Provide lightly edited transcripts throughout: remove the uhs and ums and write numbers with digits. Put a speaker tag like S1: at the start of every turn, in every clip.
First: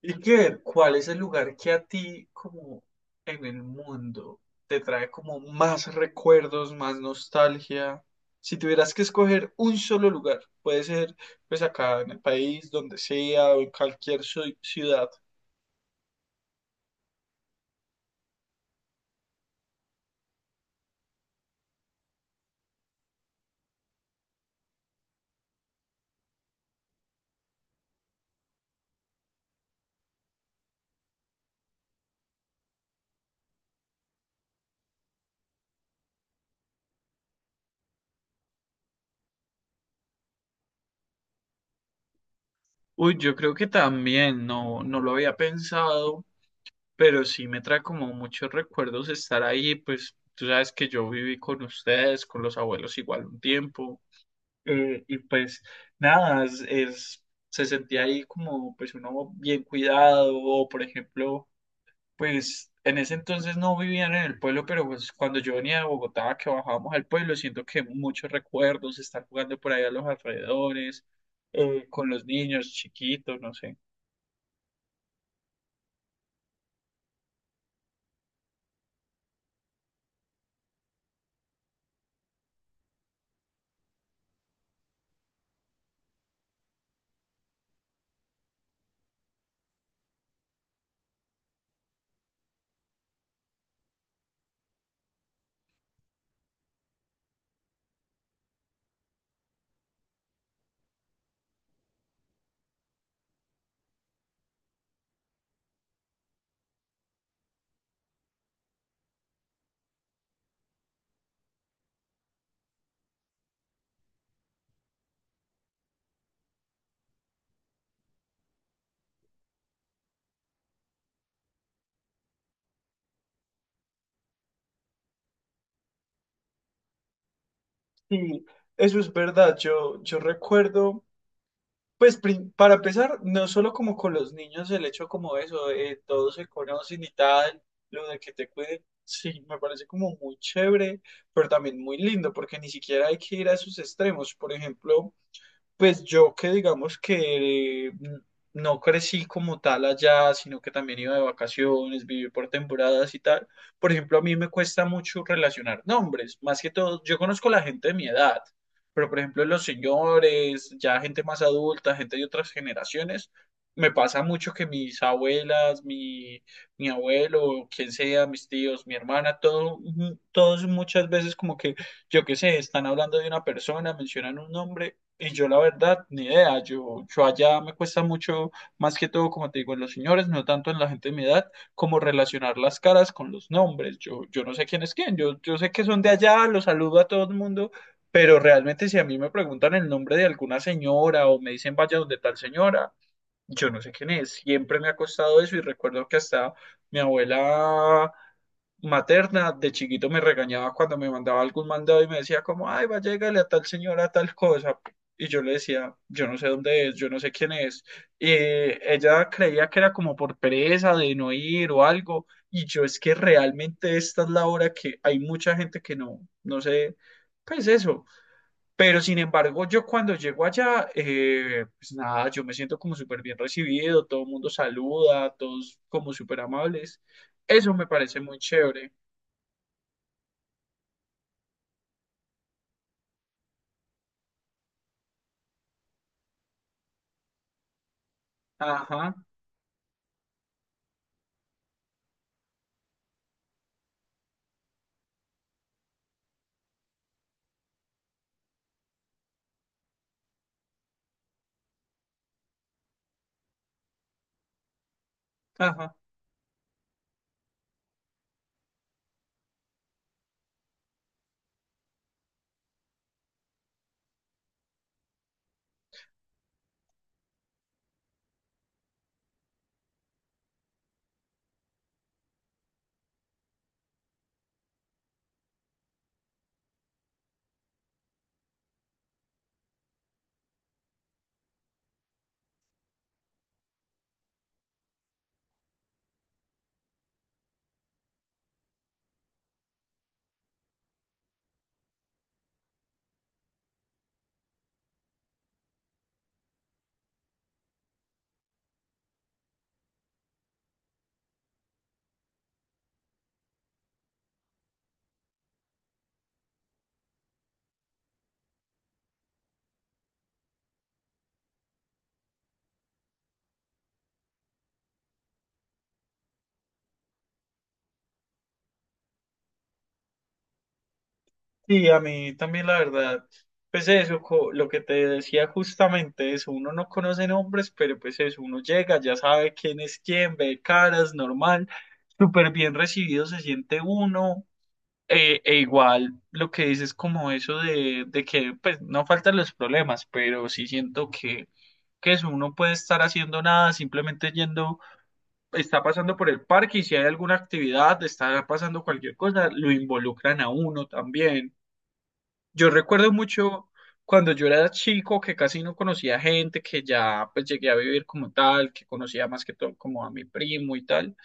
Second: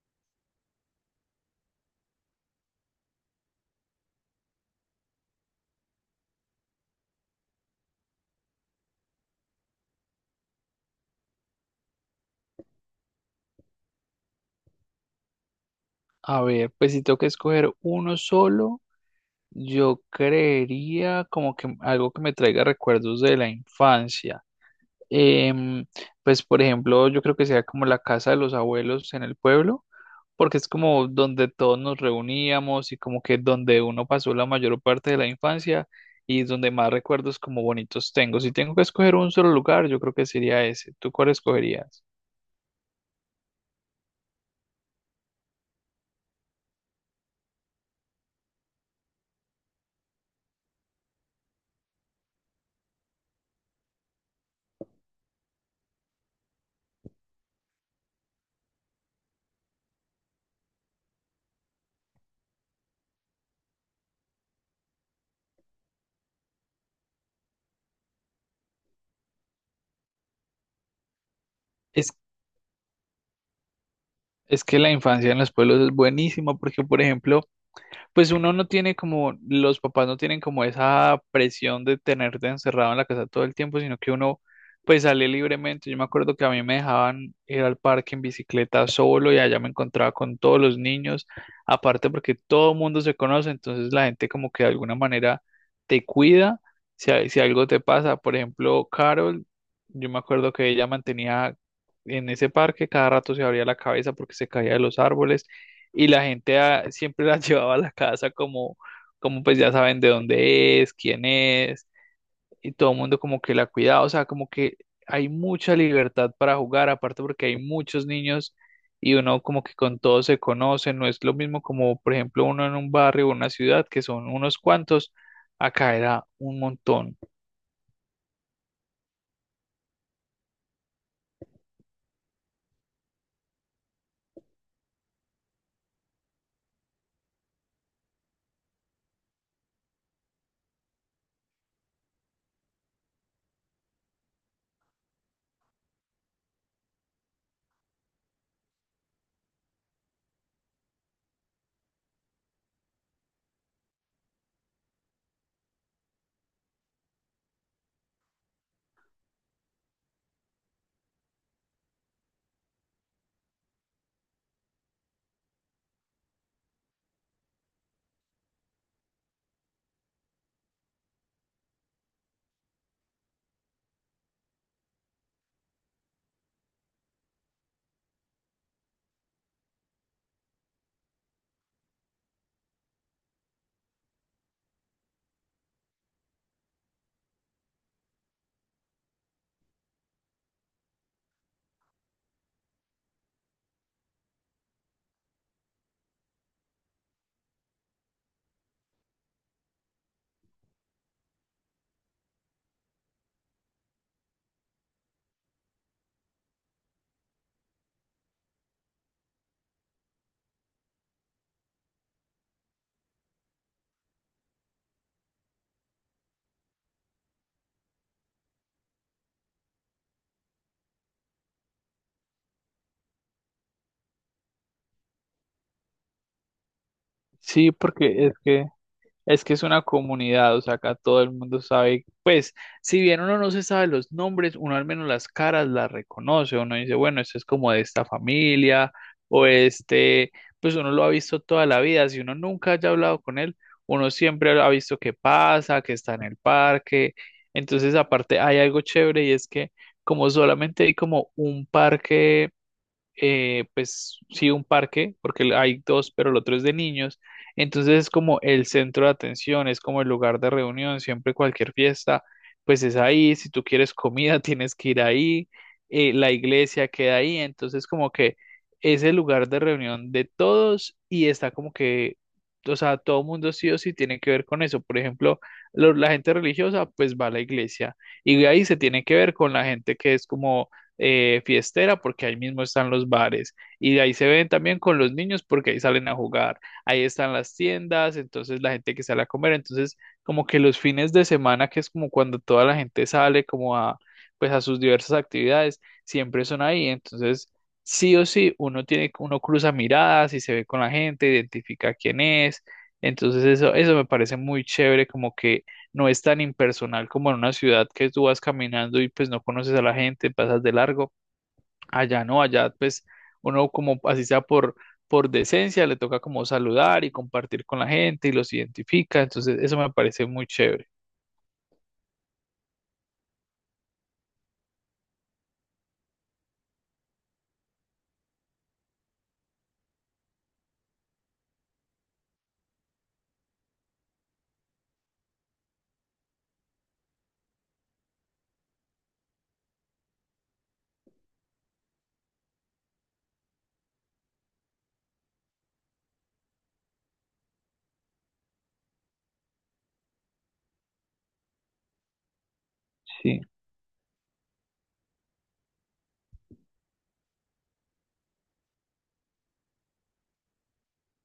S1: Y que ver cuál es el lugar que a ti, como en el mundo, te trae como más recuerdos, más nostalgia. Si tuvieras que escoger un solo lugar, puede ser pues acá en el país, donde sea, o en cualquier ciudad.
S2: A ver, pues si tengo que escoger uno solo, yo creería como que algo que me traiga recuerdos de la infancia. Em, pues por ejemplo, yo creo que sea como la casa de los abuelos en el pueblo, porque es como donde todos nos reuníamos y como que donde uno pasó la mayor parte de la infancia y donde más recuerdos como bonitos tengo. Si tengo que escoger un solo lugar, yo creo que sería ese. ¿Tú cuál escogerías?
S1: Uy, yo creo que también, no, no lo había pensado, pero sí me trae como muchos recuerdos estar ahí, pues tú sabes que yo viví con ustedes, con los abuelos igual un tiempo. Y pues nada, se sentía ahí como pues uno bien cuidado, o por ejemplo, pues en ese entonces no vivían en el pueblo, pero pues cuando yo venía de Bogotá, que bajábamos al pueblo, siento que muchos recuerdos, estar jugando por ahí a los alrededores, con
S2: Es,
S1: los niños chiquitos, no sé.
S2: es que la infancia en los pueblos es buenísima porque, por ejemplo, pues uno no tiene como, los papás no tienen como esa presión de tenerte encerrado en la casa todo el tiempo, sino que uno pues sale libremente. Yo me acuerdo que a mí me dejaban ir al parque en bicicleta solo y allá me encontraba con todos los niños, aparte porque todo el mundo se conoce, entonces la gente como que de alguna manera te cuida si algo te pasa. Por ejemplo, Carol, yo me acuerdo que ella mantenía en ese parque, cada rato se abría la cabeza porque se caía de los árboles y la gente siempre las llevaba a la casa como, como pues ya saben de dónde es, quién es, y todo el mundo como que la cuidaba, o sea, como que hay mucha libertad para jugar, aparte porque hay muchos niños y uno como que con todos se conoce, no es lo mismo como por ejemplo uno en un barrio o una ciudad que son unos cuantos, acá era un montón.
S1: Sí, eso es verdad, yo recuerdo. Pues para empezar, no solo como con los niños el hecho como eso, todos se conocen y tal, lo de que te cuiden, sí, me parece como muy chévere, pero también muy lindo, porque ni siquiera hay que ir a esos extremos. Por ejemplo, pues yo que digamos que no crecí como tal allá, sino que también iba de vacaciones, viví por temporadas y tal. Por ejemplo, a mí me cuesta mucho relacionar nombres, más que todo, yo conozco la gente de mi edad, pero por ejemplo los señores, ya gente más adulta, gente de otras generaciones, me pasa mucho que mis abuelas, mi abuelo, quien sea, mis tíos, mi hermana, todo, todos muchas veces como que, yo qué sé, están hablando de una persona, mencionan un nombre. Y yo la verdad, ni idea, yo allá me cuesta mucho, más que todo, como te digo, en los señores, no tanto en la gente de mi edad, como relacionar las caras con los nombres. Yo no sé quién es quién, yo sé que son de allá, los saludo a todo el mundo, pero realmente si a mí me preguntan el nombre de alguna señora o me dicen vaya donde tal señora, yo no sé quién es. Siempre me ha costado eso y recuerdo que hasta mi abuela materna de chiquito me regañaba cuando me mandaba algún mandado y me decía como, ay, va, llégale a tal señora, a tal cosa. Y yo le decía, yo no sé dónde es, yo no sé quién es. Y ella creía que era como por pereza de no ir o algo. Y yo es que realmente esta es la hora que hay mucha gente que no, no sé, pues eso. Pero sin embargo, yo cuando llego allá, pues nada, yo me siento como súper bien recibido, todo el mundo saluda, todos como súper amables. Eso
S2: Sí,
S1: me parece
S2: porque es
S1: muy
S2: que…
S1: chévere.
S2: Es que es una comunidad, o sea, acá todo el mundo sabe, pues, si bien uno no se sabe los nombres, uno al menos las caras las reconoce, uno dice, bueno, esto es como de esta familia,
S1: Ajá,
S2: o este, pues uno lo ha visto toda la vida, si uno nunca haya hablado con él, uno siempre ha visto qué pasa, que está en el parque, entonces aparte hay algo chévere y es que como solamente hay como un parque, pues sí, un parque, porque hay
S1: ajá.
S2: dos, pero el otro es de niños. Entonces es como el centro de atención, es como el lugar de reunión, siempre cualquier fiesta, pues es ahí, si tú quieres comida, tienes que ir ahí, la iglesia queda ahí, entonces como que es el lugar de reunión de todos y está como que, o sea, todo mundo sí o sí tiene que ver con eso. Por ejemplo, la gente religiosa pues va a la iglesia y de ahí se tiene que ver con la gente que es como, fiestera porque ahí mismo están los bares y de ahí se ven también con los niños porque ahí salen a jugar, ahí están las tiendas, entonces la gente que sale a comer, entonces como que los fines de semana que es como cuando toda la gente sale como a, pues a sus diversas actividades, siempre son ahí, entonces sí o sí uno tiene uno cruza miradas y se ve con la gente, identifica quién es, entonces eso me parece muy chévere como que no es tan impersonal como en una ciudad que tú vas caminando y pues no conoces a la gente, pasas de largo. Allá no, allá pues uno como así sea por decencia, le toca como saludar y compartir con la gente y los identifica. Entonces eso me parece muy chévere.
S1: Sí, a mí también la verdad, pues eso, lo que te decía justamente es, uno no conoce nombres, pero pues eso, uno llega, ya sabe quién es quién, ve caras, normal, súper bien recibido se siente uno, e igual lo que dices como eso de que pues no faltan los problemas, pero sí siento que eso, uno puede estar haciendo nada, simplemente yendo está pasando por el parque y si hay alguna actividad, está pasando cualquier cosa, lo involucran a uno también. Yo recuerdo
S2: Sí.
S1: mucho cuando yo era chico que casi no conocía gente, que ya pues llegué a vivir como tal, que conocía más que todo como a mi primo y tal,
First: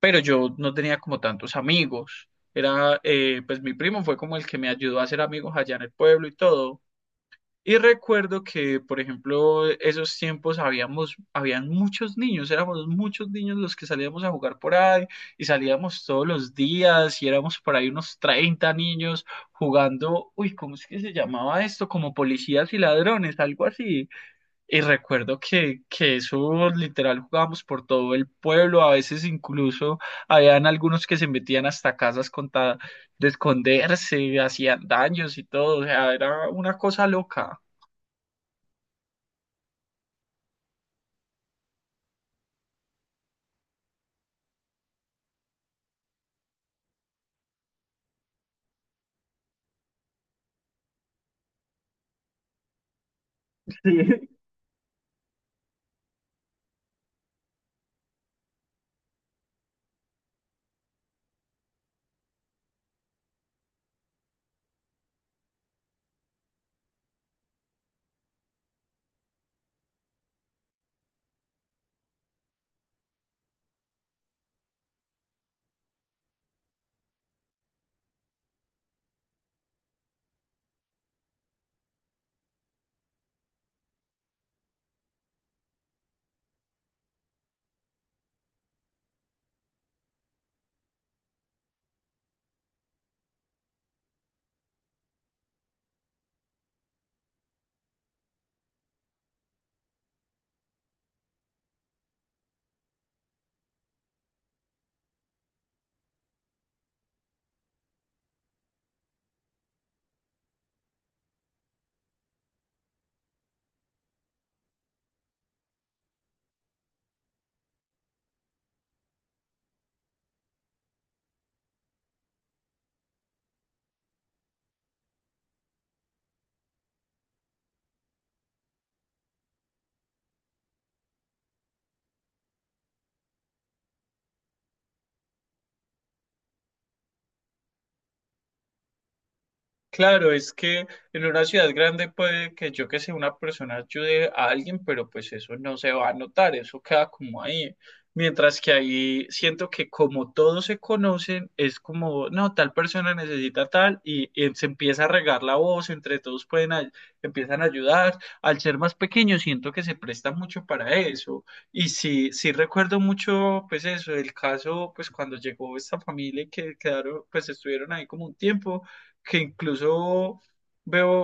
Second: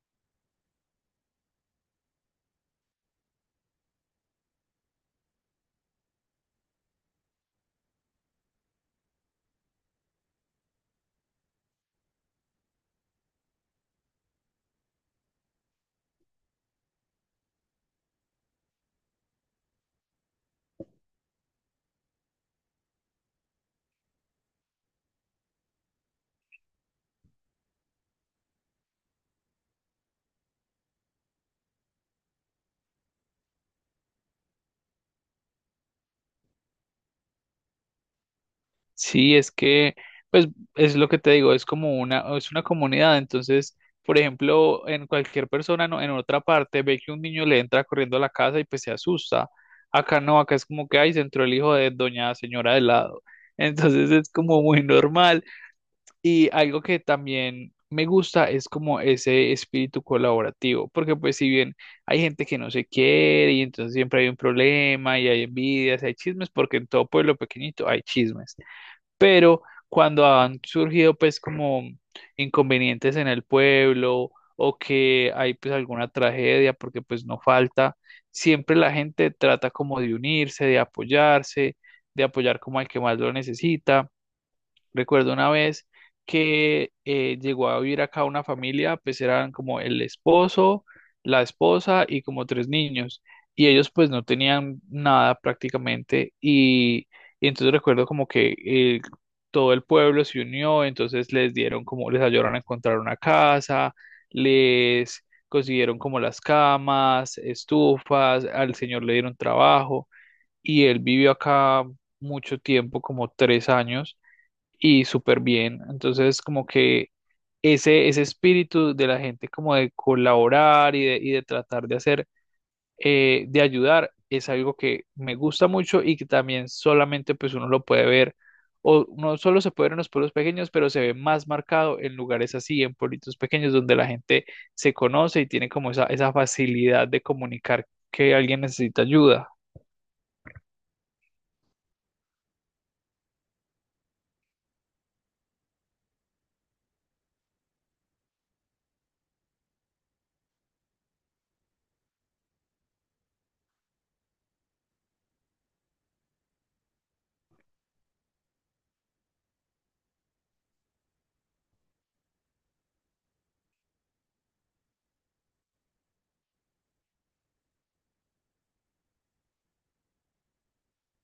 S1: pero yo no tenía como tantos amigos. Era, pues mi primo fue como el que me ayudó a hacer amigos allá en el pueblo y todo. Y recuerdo que, por ejemplo, esos tiempos habían muchos niños, éramos muchos niños los que salíamos a jugar por ahí y salíamos todos los días y éramos por ahí unos 30 niños jugando, uy, ¿cómo es que se llamaba esto? Como policías y ladrones, algo así. Y recuerdo que eso literal jugábamos por todo el pueblo, a veces incluso habían algunos que se metían hasta casas con tal de esconderse, hacían daños y todo, o sea, era una cosa loca.
S2: Sí, es que, pues, es lo que te digo, es como una, es una comunidad. Entonces, por ejemplo, en cualquier persona, no, en otra parte, ve que un niño le entra corriendo a la casa y pues se asusta. Acá no, acá es como que, ay, se entró el hijo de doña señora de lado. Entonces
S1: Sí,
S2: es como muy normal. Y algo que también me gusta es como ese espíritu colaborativo, porque pues si bien hay gente que no se quiere y entonces siempre hay un problema y hay envidias, hay chismes, porque en todo pueblo pequeñito hay chismes, pero cuando han surgido pues como inconvenientes en el pueblo o que hay pues alguna tragedia, porque pues no falta, siempre la gente trata como de unirse, de apoyarse, de apoyar como al que más lo necesita. Recuerdo una vez que, llegó a vivir acá una familia, pues eran como el esposo, la esposa y como tres niños. Y ellos pues no tenían nada prácticamente. Y entonces recuerdo como que, todo el pueblo se unió, entonces les dieron como, les ayudaron a encontrar una casa, les consiguieron como las camas, estufas, al señor le dieron trabajo. Y él vivió acá mucho tiempo, como 3 años y súper bien. Entonces, como que ese espíritu de la gente como de colaborar y de tratar de hacer, de ayudar es algo que me gusta mucho y que también solamente pues uno lo puede ver, o no solo se puede ver en los pueblos pequeños, pero se ve más marcado en lugares así, en pueblitos pequeños donde la gente se conoce y tiene como esa, facilidad de comunicar que alguien necesita ayuda.
S1: claro, es que en una ciudad grande puede que yo que sé, una persona ayude a alguien, pero pues eso no se va a notar, eso queda como ahí. Mientras que ahí siento que como todos se conocen, es como, no, tal persona necesita tal y se empieza a regar la voz, entre todos pueden, ay- empiezan a ayudar. Al ser más pequeño, siento que se presta mucho para eso. Y sí, sí recuerdo mucho, pues eso, el caso, pues cuando llegó esta familia y que quedaron, pues estuvieron ahí como un tiempo. Que incluso veo,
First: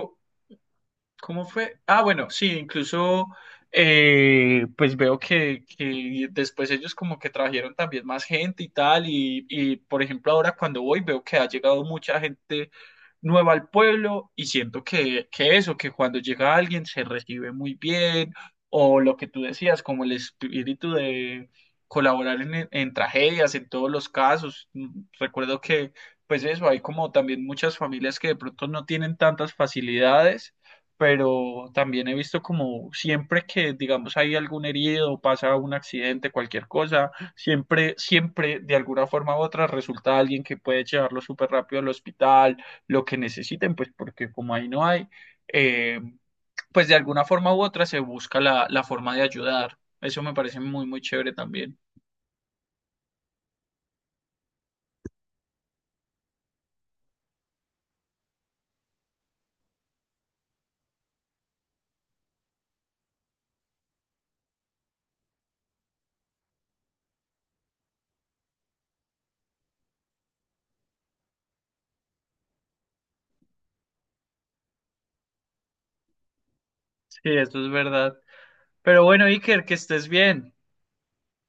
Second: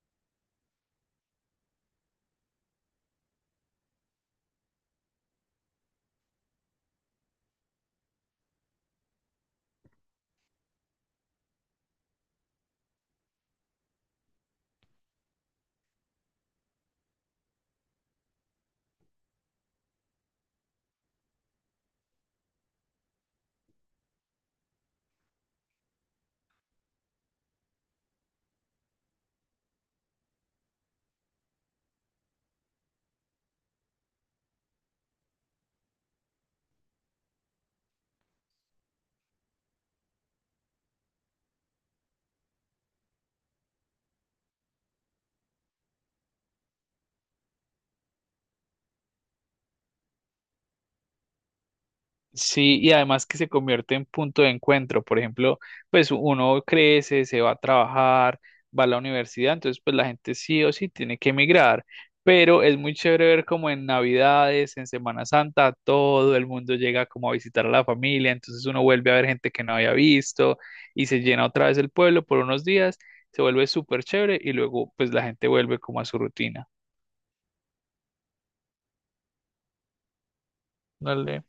S1: ¿cómo fue? Ah, bueno, sí, incluso pues veo que después ellos como que trajeron también más gente y tal, y por ejemplo ahora cuando voy veo que ha llegado mucha gente nueva al pueblo y siento que eso, que cuando llega alguien se recibe muy bien, o lo que tú decías, como el espíritu de colaborar en tragedias, en todos los casos. Mm, recuerdo que pues eso, hay como también muchas familias que de pronto no tienen tantas facilidades pero también he visto como siempre que, digamos, hay algún herido, pasa un accidente, cualquier cosa, siempre, siempre, de alguna forma u otra, resulta alguien que puede llevarlo súper rápido al hospital, lo que necesiten, pues porque como ahí no hay, eh, pues de alguna forma u otra se busca la forma de ayudar. Eso me parece muy, muy chévere también.
S2: Sí, y además que se convierte en punto de encuentro. Por ejemplo, pues uno crece, se va a trabajar, va a la universidad, entonces pues la gente sí o sí tiene que emigrar. Pero es muy chévere ver como en Navidades, en Semana Santa, todo el mundo llega como a visitar a la familia, entonces uno vuelve a ver gente que no había visto y se llena otra vez el pueblo por unos días, se vuelve súper chévere y luego pues la gente vuelve como a su rutina.
S1: Sí, eso es verdad. Pero bueno, Iker, que estés bien.
S2: Dale.